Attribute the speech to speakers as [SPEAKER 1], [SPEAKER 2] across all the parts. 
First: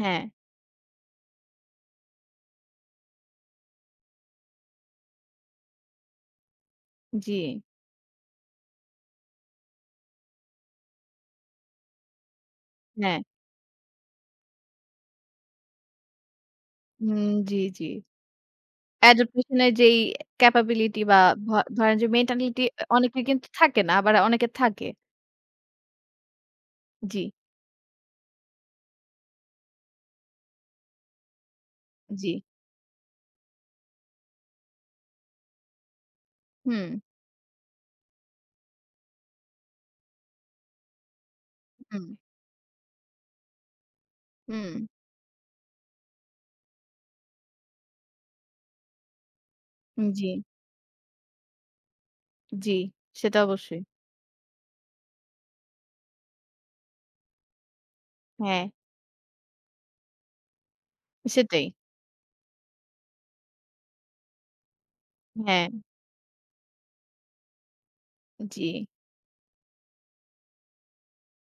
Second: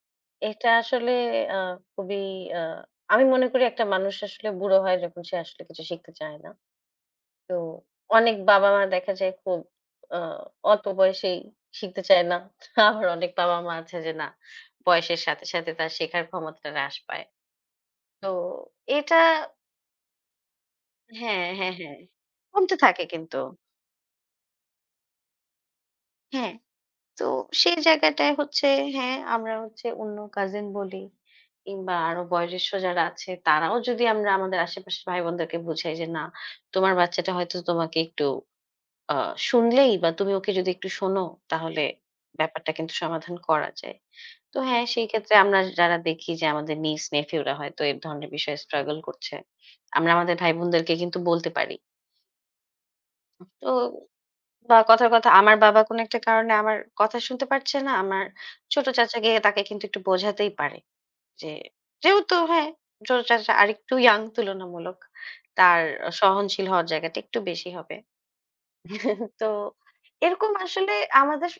[SPEAKER 1] হ্যাঁ।
[SPEAKER 2] এটা আসলে আ খুবই আ আমি মনে করি একটা মানুষ আসলে বুড়ো হয় যখন সে আসলে কিছু শিখতে চায় না। তো
[SPEAKER 1] জি।
[SPEAKER 2] অনেক বাবা-মা দেখা যায় খুব আ অল্প বয়সেই শিখতে চায় না। আবার
[SPEAKER 1] হ্যাঁ।
[SPEAKER 2] অনেক বাবা-মা আছে যে না, বয়সের সাথে সাথে তার শেখার ক্ষমতাটা হ্রাস
[SPEAKER 1] হুম।
[SPEAKER 2] পায়।
[SPEAKER 1] জি, জি।
[SPEAKER 2] তো এটা
[SPEAKER 1] Adaptation -এর যেই capability বা
[SPEAKER 2] হ্যাঁ,
[SPEAKER 1] ভ
[SPEAKER 2] হ্যাঁ,
[SPEAKER 1] ধরেন
[SPEAKER 2] হ্যাঁ,
[SPEAKER 1] যে mentality
[SPEAKER 2] কমতে
[SPEAKER 1] অ
[SPEAKER 2] থাকে
[SPEAKER 1] অনেকের
[SPEAKER 2] কিন্তু।
[SPEAKER 1] কিন্তু থাকে না, আবার অনেকের থাকে।
[SPEAKER 2] হ্যাঁ, তো
[SPEAKER 1] জি।
[SPEAKER 2] সেই জায়গাটায় হচ্ছে হ্যাঁ, আমরা হচ্ছে অন্য কাজিন বলি কিংবা আরও
[SPEAKER 1] জি।
[SPEAKER 2] বয়োজ্যেষ্ঠ যারা আছে তারাও যদি আমরা আমাদের আশেপাশের ভাইবোনদেরকে বুঝাই যে, না তোমার
[SPEAKER 1] হুম।
[SPEAKER 2] বাচ্চাটা হয়তো তোমাকে একটু আ শুনলেই বা তুমি ওকে যদি একটু শোনো তাহলে
[SPEAKER 1] উঁহুম।
[SPEAKER 2] ব্যাপারটা কিন্তু সমাধান করা যায়। তো
[SPEAKER 1] হুম।
[SPEAKER 2] হ্যাঁ, সেই ক্ষেত্রে আমরা যারা দেখি যে, আমাদের niece, nephew রা হয়তো এই ধরনের বিষয়ে struggle করছে।
[SPEAKER 1] উম
[SPEAKER 2] আমরা আমাদের
[SPEAKER 1] জি।
[SPEAKER 2] ভাইবোনদেরকে কিন্তু বলতে পারি।
[SPEAKER 1] জি। সেটা
[SPEAKER 2] তো
[SPEAKER 1] অবশ্যই।
[SPEAKER 2] কথার কথা, আমার বাবা কোন একটা কারণে আমার কথা শুনতে পারছে না, আমার
[SPEAKER 1] হ্যাঁ।
[SPEAKER 2] ছোট চাচা গিয়ে তাকে কিন্তু একটু বোঝাতেই পারে, যে,
[SPEAKER 1] সেটাই।
[SPEAKER 2] যেহেতু হ্যাঁ ছোট চাচা আরেকটু young তুলনামূলক,
[SPEAKER 1] হ্যাঁ।
[SPEAKER 2] তার সহনশীল হওয়ার জায়গাটা একটু বেশি হবে।
[SPEAKER 1] জি।
[SPEAKER 2] তো এরকম আসলে আমাদের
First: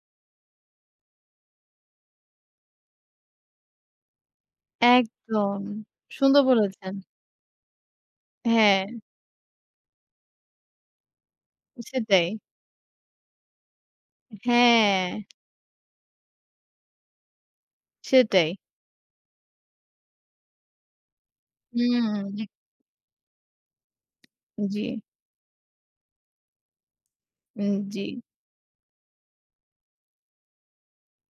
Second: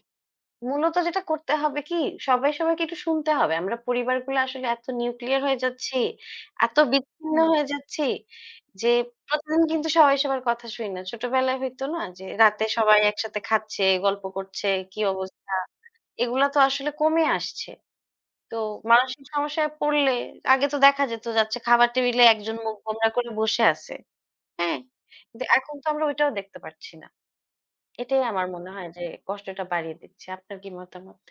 [SPEAKER 2] মূলত যেটা করতে হবে কি, সবাই সবাইকে একটু শুনতে হবে। আমরা পরিবারগুলো আসলে এত nuclear হয়ে
[SPEAKER 1] একদম।
[SPEAKER 2] যাচ্ছি,
[SPEAKER 1] সুন্দর
[SPEAKER 2] এত
[SPEAKER 1] বলেছেন।
[SPEAKER 2] বিচ্ছিন্ন হয়ে যাচ্ছি
[SPEAKER 1] হ্যাঁ।
[SPEAKER 2] যে, প্রতিদিন কিন্তু সবাই সবার কথা শুনি না। ছোটবেলায় হইতো না যে,
[SPEAKER 1] সেটাই।
[SPEAKER 2] রাতে সবাই একসাথে খাচ্ছে, গল্প করছে, কি
[SPEAKER 1] হ্যাঁ।
[SPEAKER 2] অবস্থা, এগুলা তো আসলে কমে আসছে।
[SPEAKER 1] সেটাই।
[SPEAKER 2] তো মানুষিক সমস্যায় পড়লে, আগে তো দেখা যেত যাচ্ছে খাবার টেবিলে
[SPEAKER 1] হুম।
[SPEAKER 2] একজন মুখ গোমড়া করে বসে আছে, হ্যাঁ।
[SPEAKER 1] জি।
[SPEAKER 2] কিন্তু এখন তো আমরা ওইটাও দেখতে পাচ্ছি না।
[SPEAKER 1] উম, জি।
[SPEAKER 2] এটাই আমার মনে হয় যে কষ্টটা বাড়িয়ে দিচ্ছে। আপনার কি মতামত?